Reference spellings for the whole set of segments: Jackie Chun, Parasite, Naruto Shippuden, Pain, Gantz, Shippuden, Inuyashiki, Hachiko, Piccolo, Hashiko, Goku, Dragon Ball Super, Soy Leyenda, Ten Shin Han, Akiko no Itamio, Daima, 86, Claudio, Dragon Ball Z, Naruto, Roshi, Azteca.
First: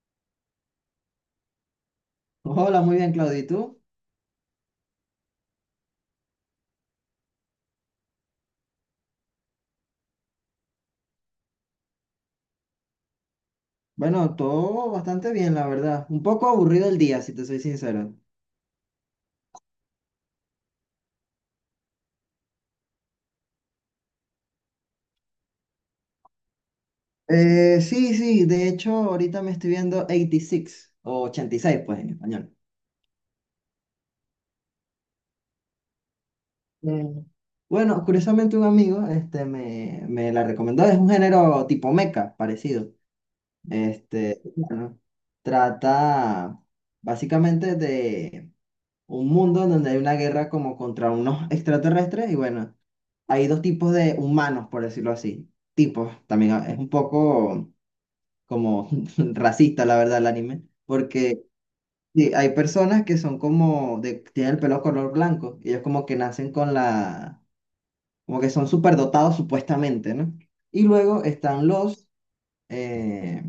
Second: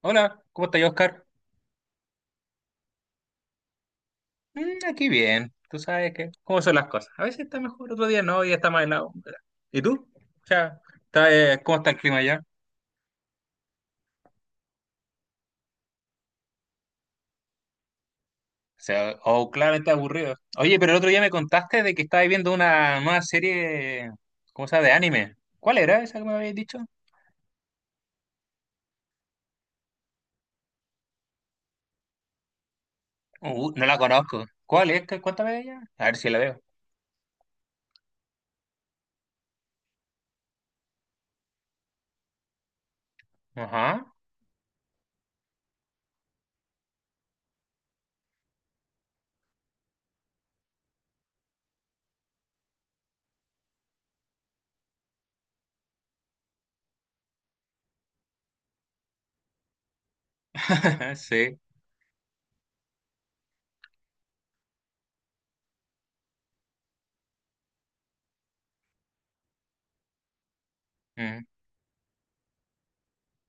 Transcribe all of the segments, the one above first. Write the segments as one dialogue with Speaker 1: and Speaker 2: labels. Speaker 1: Hola, ¿cómo estás, Oscar?
Speaker 2: Hola, muy bien, Claudio. ¿Y tú?
Speaker 1: Mm, aquí bien, tú sabes que, cómo son las cosas. A veces está mejor, otro día no, y está más helado. ¿Y tú? O sea, está, ¿cómo está el clima allá?
Speaker 2: Bueno, todo bastante bien, la verdad. Un poco aburrido el día, si te soy sincero.
Speaker 1: O sea, oh, claramente aburrido. Oye, pero el otro día me contaste de que estabas viendo una nueva serie, ¿cómo se llama? De anime. ¿Cuál era esa que me habías dicho?
Speaker 2: Sí, de hecho, ahorita me estoy viendo 86 o ochenta y seis, pues en español.
Speaker 1: No la conozco. ¿Cuál es? Cuéntame de ella. A ver si la veo.
Speaker 2: Mm. Bueno, curiosamente un amigo me la recomendó. Es un género tipo meca, parecido.
Speaker 1: Ajá,
Speaker 2: Este, bueno, trata básicamente de un mundo en donde hay una guerra como contra unos extraterrestres y bueno, hay dos tipos de humanos, por decirlo así. Tipos, también es un poco como racista, la verdad, el anime, porque
Speaker 1: sí.
Speaker 2: sí, hay personas que son como, de, tienen el pelo color blanco, y ellos como que nacen con la, como que son superdotados supuestamente, ¿no? Y luego
Speaker 1: Mm,
Speaker 2: están eh,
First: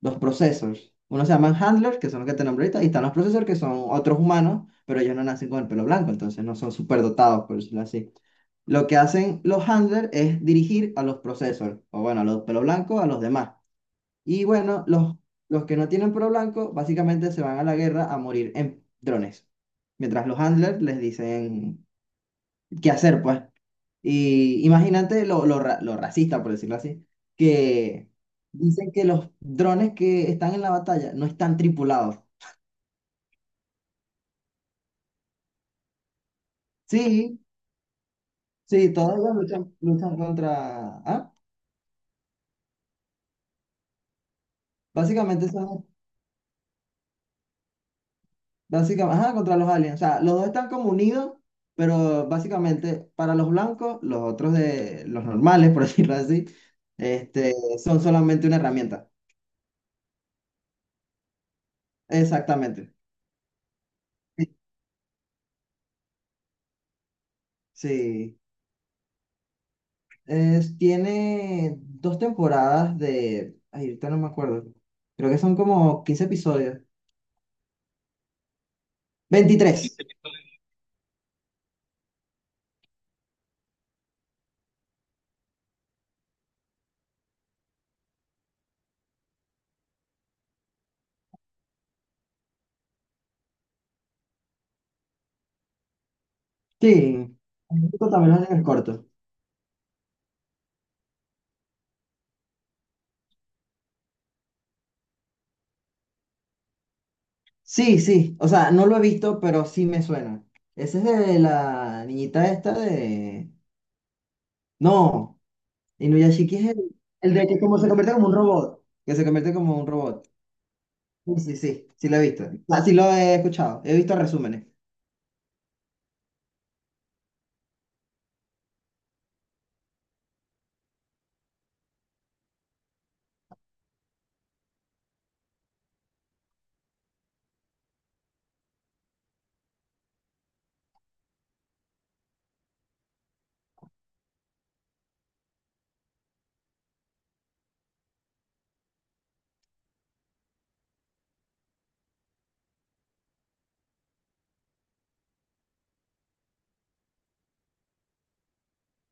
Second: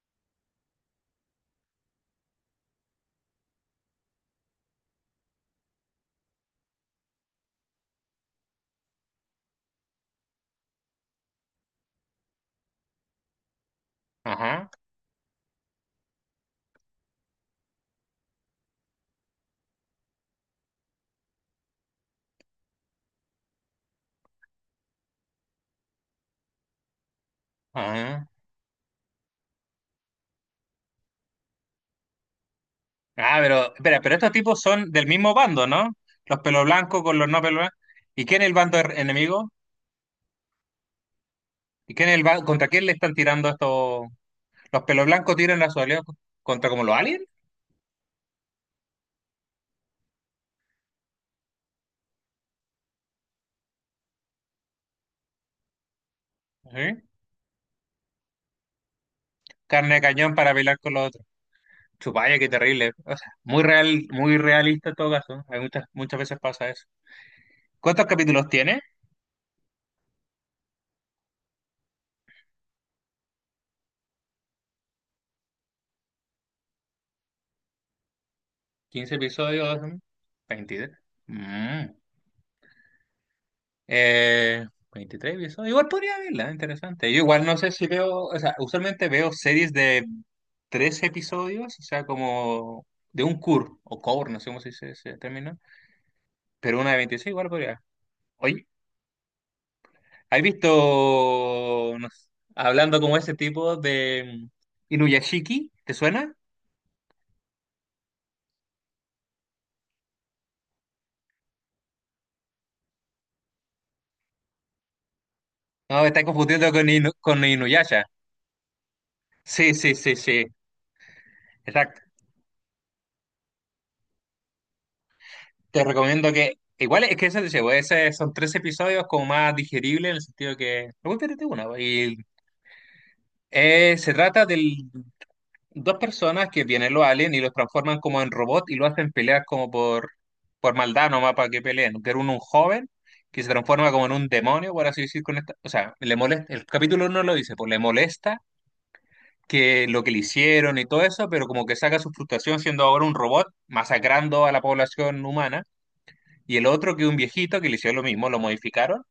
Speaker 2: los processors. Uno se llaman handlers, que son los que te nombré ahorita, y están los processors, que son otros humanos, pero ellos no nacen con el pelo blanco, entonces no son superdotados, por decirlo así. Lo que hacen los handlers es dirigir a los processors, o bueno, a los pelo blanco, a los demás. Y
Speaker 1: ajá,
Speaker 2: bueno, los que no tienen pelo blanco, básicamente se van a la guerra a morir en drones. Mientras los handlers les dicen qué hacer, pues. Y imagínate lo racista, por decirlo así, que
Speaker 1: ajá.
Speaker 2: dicen que los drones que están en la batalla no están tripulados.
Speaker 1: Ah, pero, espera, pero estos tipos son del mismo bando, ¿no? Los pelo blancos con los
Speaker 2: Sí,
Speaker 1: no pelo blancos. ¿Y quién es el bando
Speaker 2: sí, todos ellos
Speaker 1: enemigo?
Speaker 2: luchan, contra... ¿Ah?
Speaker 1: ¿Y quién es el contra quién le están tirando estos? Los pelo blancos
Speaker 2: Básicamente
Speaker 1: tiran a su
Speaker 2: son...
Speaker 1: aliado contra como los aliens,
Speaker 2: Básicamente, ajá, contra los aliens. O sea, los dos están como unidos, pero básicamente para los blancos, los otros de los normales, por decirlo así,
Speaker 1: ¿sí?
Speaker 2: este, son solamente una herramienta.
Speaker 1: Carne de cañón para pelear con los otros. Chupalla, qué
Speaker 2: Exactamente.
Speaker 1: terrible. O sea, muy real, muy realista en todo caso. Hay muchas, muchas veces pasa eso. ¿Cuántos
Speaker 2: Sí.
Speaker 1: capítulos tiene?
Speaker 2: Tiene dos temporadas de... Ay, ahorita no me acuerdo. Creo que son como 15 episodios.
Speaker 1: ¿15 episodios?
Speaker 2: 23.
Speaker 1: ¿22? Eh, 23 episodios. Igual podría verla, interesante. Yo igual no sé si veo, o sea, usualmente veo series de tres episodios, o sea, como de un cur o core, no sé cómo se dice ese término, pero una de 26
Speaker 2: Sí.
Speaker 1: igual podría.
Speaker 2: Esto también lo hacen en el
Speaker 1: Oye,
Speaker 2: corto.
Speaker 1: ¿has visto, no sé, hablando como ese tipo de Inuyashiki? ¿Te suena?
Speaker 2: Sí, sí. O sea, no lo he visto, pero sí me suena. Ese es de la niñita esta de... No.
Speaker 1: No, me estás
Speaker 2: Inuyashiki es
Speaker 1: confundiendo con, Inu-
Speaker 2: el
Speaker 1: con
Speaker 2: de que como se
Speaker 1: Inuyasha.
Speaker 2: convierte como un robot. Que se convierte
Speaker 1: Sí,
Speaker 2: como un
Speaker 1: sí, sí,
Speaker 2: robot.
Speaker 1: sí,
Speaker 2: Sí, sí, sí.
Speaker 1: exacto.
Speaker 2: Sí lo he visto. Ah, sí lo he escuchado. He visto resúmenes.
Speaker 1: Te recomiendo que, igual es que eso te llevo, ese son tres episodios como más digeribles en el sentido que, no espérate una, y se trata de dos personas que vienen los aliens y los transforman como en robot y lo hacen pelear como por maldad nomás para que peleen, que era un joven que se transforma como en un demonio, por así decir, con esta, o sea, le molesta, el capítulo uno lo dice, pues le molesta que lo que le hicieron y todo eso, pero como que saca su frustración siendo ahora un robot masacrando a la población humana y el otro que un viejito que le hicieron lo mismo, lo modificaron,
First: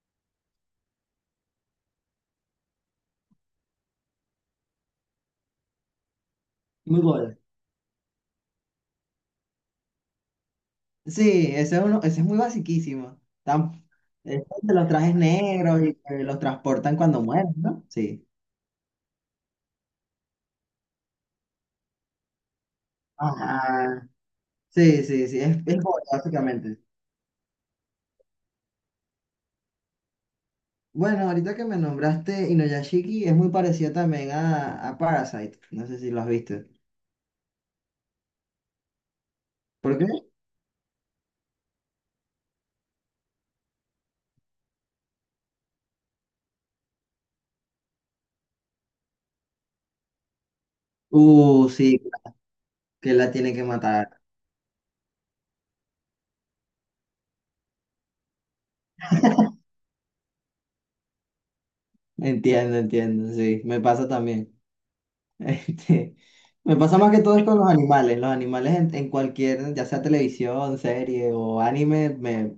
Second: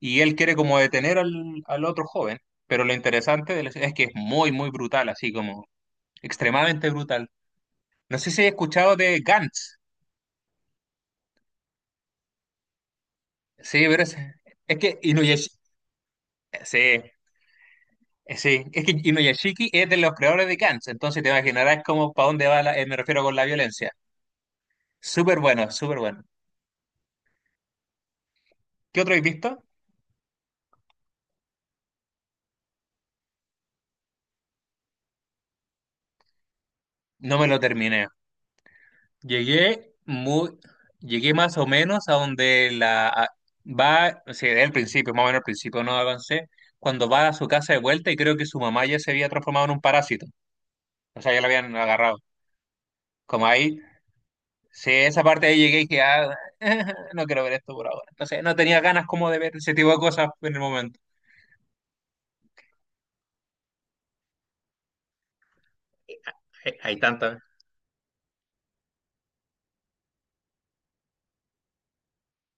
Speaker 1: y él quiere como detener al otro joven, pero lo interesante de es que es muy, muy brutal, así como extremadamente
Speaker 2: Muy
Speaker 1: brutal.
Speaker 2: bueno.
Speaker 1: No sé si he escuchado de Gantz,
Speaker 2: Sí, ese es, uno, ese es muy basiquísimo. Tan,
Speaker 1: sí, pero es,
Speaker 2: es de
Speaker 1: es
Speaker 2: los
Speaker 1: que
Speaker 2: trajes
Speaker 1: Inuyashiki,
Speaker 2: negros y que los
Speaker 1: sí,
Speaker 2: transportan cuando mueren, ¿no? Sí.
Speaker 1: sí, es que Inuyashiki es de los creadores de Gantz, entonces te imaginarás como para dónde va, me refiero con la violencia.
Speaker 2: Ajá. Sí, sí,
Speaker 1: Súper
Speaker 2: sí,
Speaker 1: bueno,
Speaker 2: es
Speaker 1: súper
Speaker 2: joya,
Speaker 1: bueno.
Speaker 2: básicamente.
Speaker 1: ¿Qué otro has visto?
Speaker 2: Bueno, ahorita que me nombraste Inuyashiki es muy parecido también a Parasite. No sé si lo has visto.
Speaker 1: No me lo terminé. Llegué
Speaker 2: ¿Por qué?
Speaker 1: muy, llegué más o menos a donde va, o sea, del principio, más o menos al principio no avancé, cuando va a su casa de vuelta y creo que su mamá ya se había transformado en un parásito, o sea, ya la habían
Speaker 2: Sí,
Speaker 1: agarrado.
Speaker 2: que la
Speaker 1: Como
Speaker 2: tiene que
Speaker 1: ahí,
Speaker 2: matar.
Speaker 1: sí, esa parte ahí llegué y dije, ah, no quiero ver esto por ahora. Entonces, no tenía ganas como de ver ese tipo de cosas en el momento.
Speaker 2: Entiendo, entiendo, sí, me pasa también. Este,
Speaker 1: Hay,
Speaker 2: me pasa
Speaker 1: hay
Speaker 2: más que todo
Speaker 1: tantas.
Speaker 2: es con los animales. Los animales en cualquier, ya sea televisión, serie o anime,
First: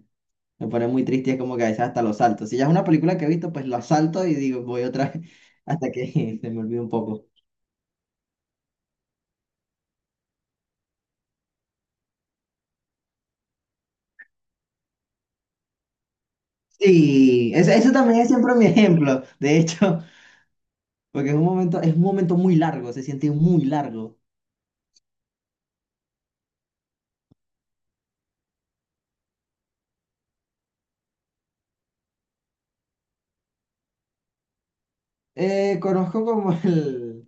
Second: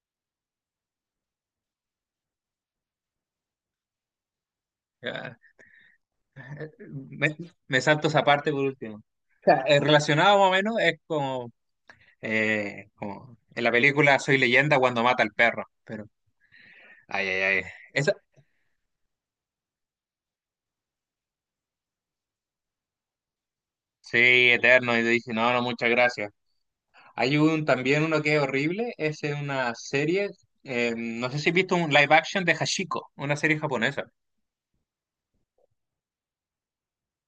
Speaker 2: me pone muy triste y es como que a veces hasta los salto. Si ya es una película que he visto, pues la salto y digo, voy otra vez
Speaker 1: ah,
Speaker 2: hasta que se me
Speaker 1: eh,
Speaker 2: olvide un poco.
Speaker 1: Me, me salto esa parte por último. O sea, relacionado más o menos es como en la película Soy Leyenda cuando mata al perro, pero ay, ay,
Speaker 2: Sí,
Speaker 1: ay.
Speaker 2: eso
Speaker 1: Esa,
Speaker 2: también es siempre mi ejemplo, de hecho. Porque es un momento muy largo, se siente muy
Speaker 1: sí,
Speaker 2: largo.
Speaker 1: eterno, y te dice, no, no, muchas gracias. Hay un también uno que es horrible, es en una serie, no sé si has visto un live action de Hashiko, una serie japonesa.
Speaker 2: Conozco como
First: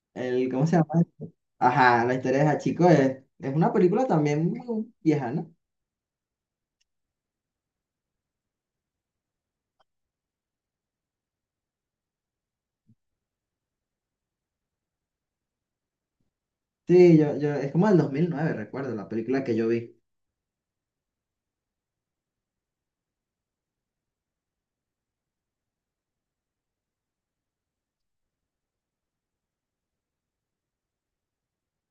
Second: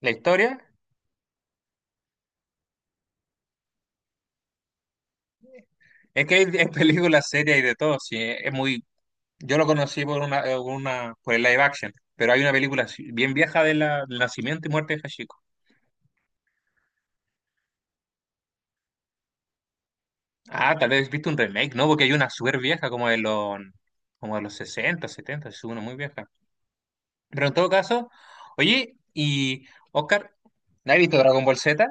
Speaker 1: La
Speaker 2: el,
Speaker 1: historia
Speaker 2: ¿cómo se llama esto? Ajá, la historia de Hachiko es una película también muy vieja, ¿no?
Speaker 1: es que hay, hay películas, series y de todo, sí, es muy, yo lo conocí por una, por el live action, pero hay una película así, bien vieja de la, del nacimiento y muerte de Hashiko.
Speaker 2: Sí, yo es como del 2009 recuerdo, la película que yo vi.
Speaker 1: Ah, tal vez viste un remake, ¿no? Porque hay una súper vieja, como de los 60, 70, es una muy vieja. Pero en todo caso, oye, y Oscar, ¿has visto Dragon Ball Z?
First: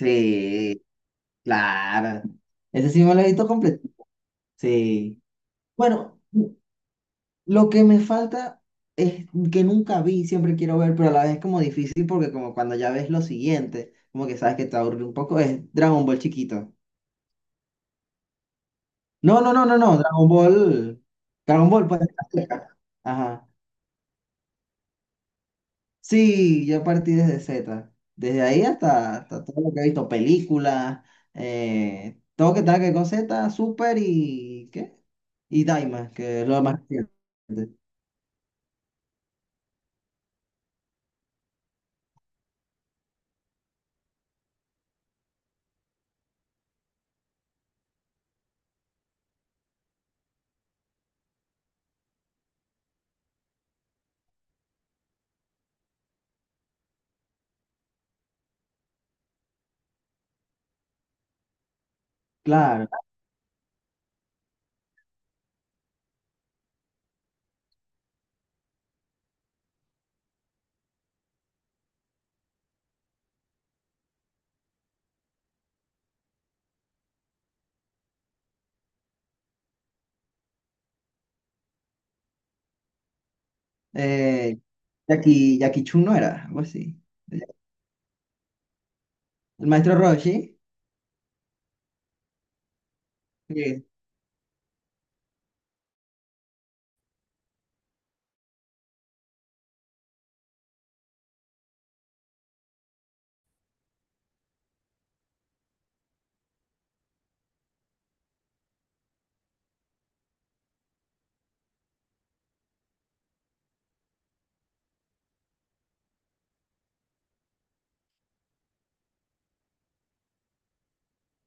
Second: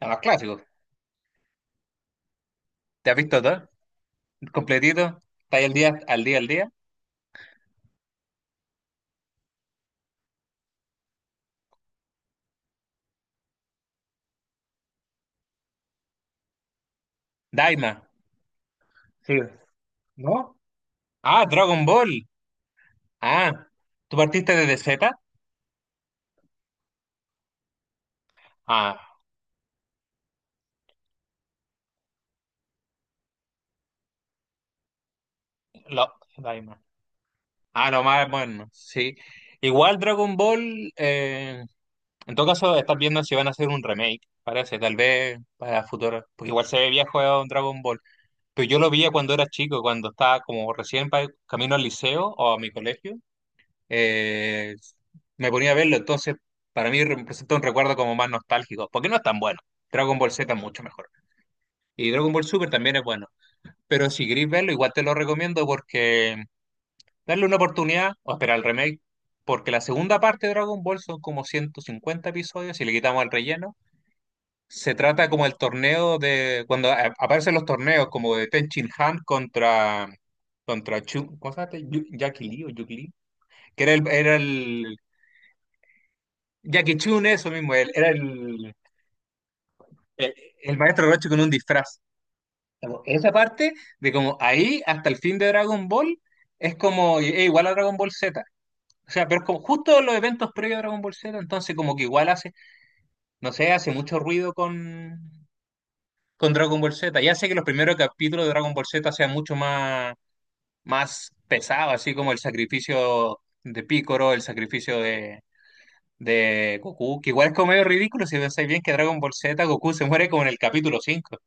Speaker 1: La más clásico.
Speaker 2: claro. Ese sí
Speaker 1: ¿Te
Speaker 2: me
Speaker 1: has
Speaker 2: lo he
Speaker 1: visto
Speaker 2: visto
Speaker 1: todo?
Speaker 2: completo.
Speaker 1: Completito.
Speaker 2: Sí.
Speaker 1: ¿Está ahí al día,
Speaker 2: Bueno.
Speaker 1: al día, al día?
Speaker 2: Lo que me falta es que nunca vi, siempre quiero ver, pero a la vez es como difícil porque como cuando ya ves lo siguiente, como que sabes que te aburre un poco, es Dragon Ball chiquito.
Speaker 1: Daima. Sí.
Speaker 2: No, no, no, no, no, Dragon
Speaker 1: ¿No?
Speaker 2: Ball.
Speaker 1: Ah,
Speaker 2: Dragon
Speaker 1: Dragon
Speaker 2: Ball, pues.
Speaker 1: Ball.
Speaker 2: Azteca. Ajá.
Speaker 1: Ah, ¿tú partiste desde Z?
Speaker 2: Sí, yo partí desde Z. Desde ahí
Speaker 1: Ah,
Speaker 2: hasta, hasta todo lo que he visto, películas, todo que tenga que ver con Z, Super y ¿qué? Y Daima,
Speaker 1: lo,
Speaker 2: que es lo más
Speaker 1: Daima.
Speaker 2: reciente.
Speaker 1: Ah, lo más bueno, sí. Igual Dragon Ball. En todo caso, estás viendo si van a hacer un remake, parece, tal vez para futuro, porque igual se ve viejo a un Dragon Ball. Pero yo lo veía cuando era chico, cuando estaba como recién camino al liceo o a mi colegio, eh, me ponía a verlo, entonces para mí representa un recuerdo como más nostálgico, porque no es tan bueno. Dragon Ball Z es mucho mejor. Y Dragon Ball Super también
Speaker 2: Claro.
Speaker 1: es bueno. Pero si queréis verlo, igual te lo recomiendo porque darle una oportunidad o esperar el remake, porque la segunda parte de Dragon Ball son como 150 episodios, si le quitamos el relleno. Se trata como el torneo de, cuando aparecen los torneos, como de Ten Shin Han contra, Chu, ¿cómo se llama este? Jackie Lee o Yuki Lee, que era el, era
Speaker 2: Eh,
Speaker 1: el,
Speaker 2: Jackie Chun, no era algo
Speaker 1: Jackie
Speaker 2: así.
Speaker 1: Chun, eso mismo, él, era el,
Speaker 2: El maestro
Speaker 1: el,
Speaker 2: Roshi,
Speaker 1: el maestro Roshi con un disfraz. Como esa parte
Speaker 2: sí.
Speaker 1: de como ahí hasta el fin de Dragon Ball es como igual a Dragon Ball Z. O sea, pero es como justo los eventos previos a Dragon Ball Z, entonces como que igual hace, no sé, hace mucho ruido con Dragon Ball Z. Ya sé que los primeros capítulos de Dragon Ball Z sean mucho más pesados, así como el sacrificio de Piccolo, el sacrificio de Goku, que igual es como medio ridículo si pensáis bien que Dragon Ball Z Goku se muere como en el capítulo 5.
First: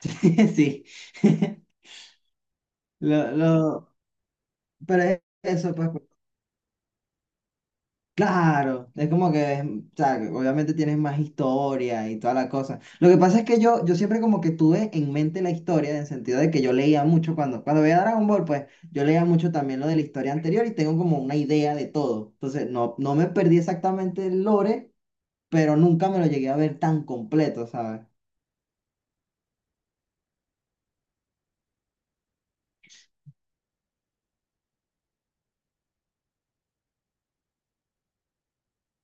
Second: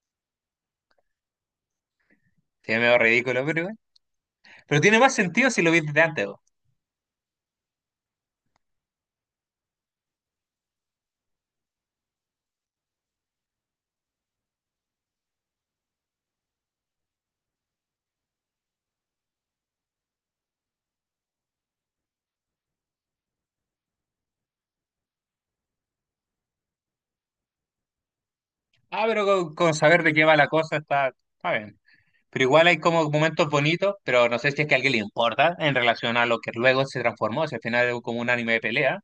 Speaker 2: Sí.
Speaker 1: Sí, es medio
Speaker 2: Lo,
Speaker 1: ridículo, pero igual.
Speaker 2: lo,
Speaker 1: Pero tiene
Speaker 2: pero
Speaker 1: más
Speaker 2: es
Speaker 1: sentido si lo
Speaker 2: eso, pues,
Speaker 1: viste de
Speaker 2: pues,
Speaker 1: antes. Po.
Speaker 2: claro, es como que, o sea, que obviamente tienes más historia y toda la cosa. Lo que pasa es que yo siempre como que tuve en mente la historia, en el sentido de que yo leía mucho cuando, cuando veía Dragon Ball, pues, yo leía mucho también lo de la historia anterior y tengo como una idea de todo. Entonces, no, no me perdí exactamente el lore, pero nunca me lo llegué a ver tan completo, ¿sabes?
Speaker 1: Ah, pero con saber de qué va la cosa está bien. Pero igual hay como momentos bonitos, pero no sé si es que a alguien le importa en relación a lo que luego se transformó, si al final es como un anime de pelea.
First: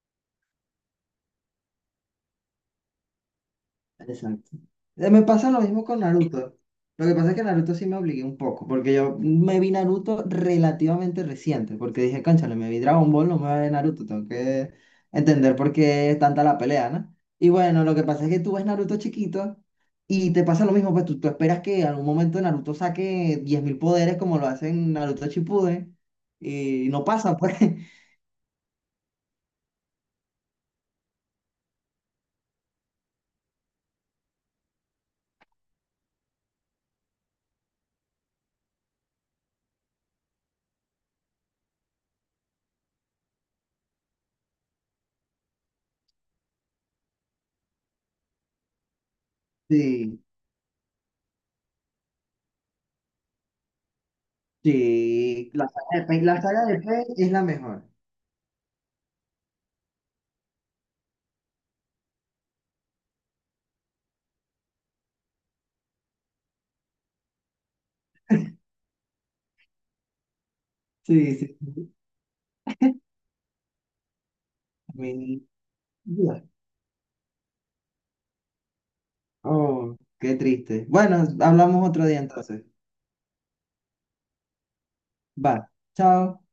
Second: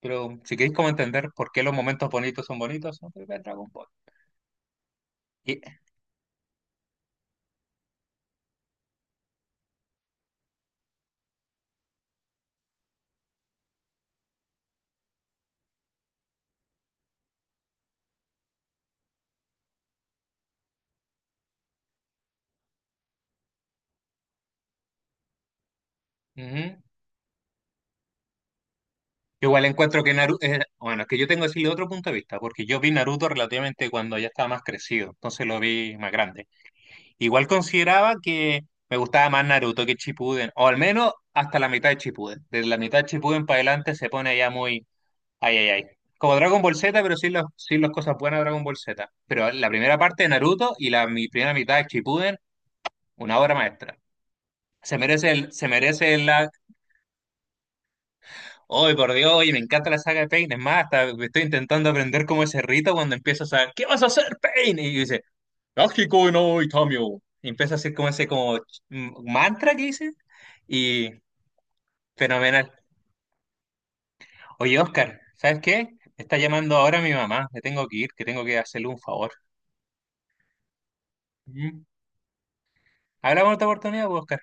Speaker 1: Pero si queréis como entender por qué los momentos bonitos son bonitos, no ver Dragon Ball.
Speaker 2: Exacto. Me pasa lo
Speaker 1: Y-
Speaker 2: mismo con Naruto. Lo que pasa es que Naruto sí me obligué un poco, porque yo me vi Naruto relativamente reciente, porque dije, cónchale, me vi Dragon Ball, no me voy a ver Naruto, tengo que entender por qué es tanta la pelea, ¿no? Y bueno, lo que pasa es que tú ves Naruto chiquito y te pasa lo mismo, pues tú esperas que en algún momento Naruto saque 10.000 poderes como lo hacen Naruto Shippuden,
Speaker 1: ujú.
Speaker 2: y no pasa, pues.
Speaker 1: Yo igual encuentro que Naruto, bueno, es que yo tengo que decirle otro punto de vista, porque yo vi Naruto relativamente cuando ya estaba más crecido, entonces lo vi más grande. Igual consideraba que me gustaba más Naruto que Shippuden, o al menos hasta la mitad de Shippuden. Desde la mitad de Shippuden para adelante se pone ya muy, ay, ay, ay. Como Dragon Ball Z, pero sin las cosas buenas de Dragon Ball Z. Pero la primera
Speaker 2: Sí,
Speaker 1: parte de Naruto y la mi primera mitad de Shippuden, una obra maestra. Se merece
Speaker 2: sí,
Speaker 1: el, se
Speaker 2: la saga de
Speaker 1: merece
Speaker 2: Pain,
Speaker 1: el
Speaker 2: la
Speaker 1: lag.
Speaker 2: saga de Pain es la mejor.
Speaker 1: Hoy, por Dios, oye, me encanta la saga de Pain. Es más, hasta estoy intentando aprender cómo es Rita cuando empiezas a, ¿qué vas a hacer, Pain? Y dice, Akiko no Itamio. Y empieza a hacer como ese como mantra que dice. Y
Speaker 2: Sí,
Speaker 1: fenomenal. Oye, Oscar,
Speaker 2: sí.
Speaker 1: ¿sabes qué? Me está
Speaker 2: Ya.
Speaker 1: llamando ahora mi mamá. Me tengo que ir, que tengo que hacerle un favor.
Speaker 2: Oh, qué triste. Bueno,
Speaker 1: Ujú.
Speaker 2: hablamos otro día entonces.
Speaker 1: Hablamos en otra oportunidad, pues, Oscar.
Speaker 2: Va. Chao.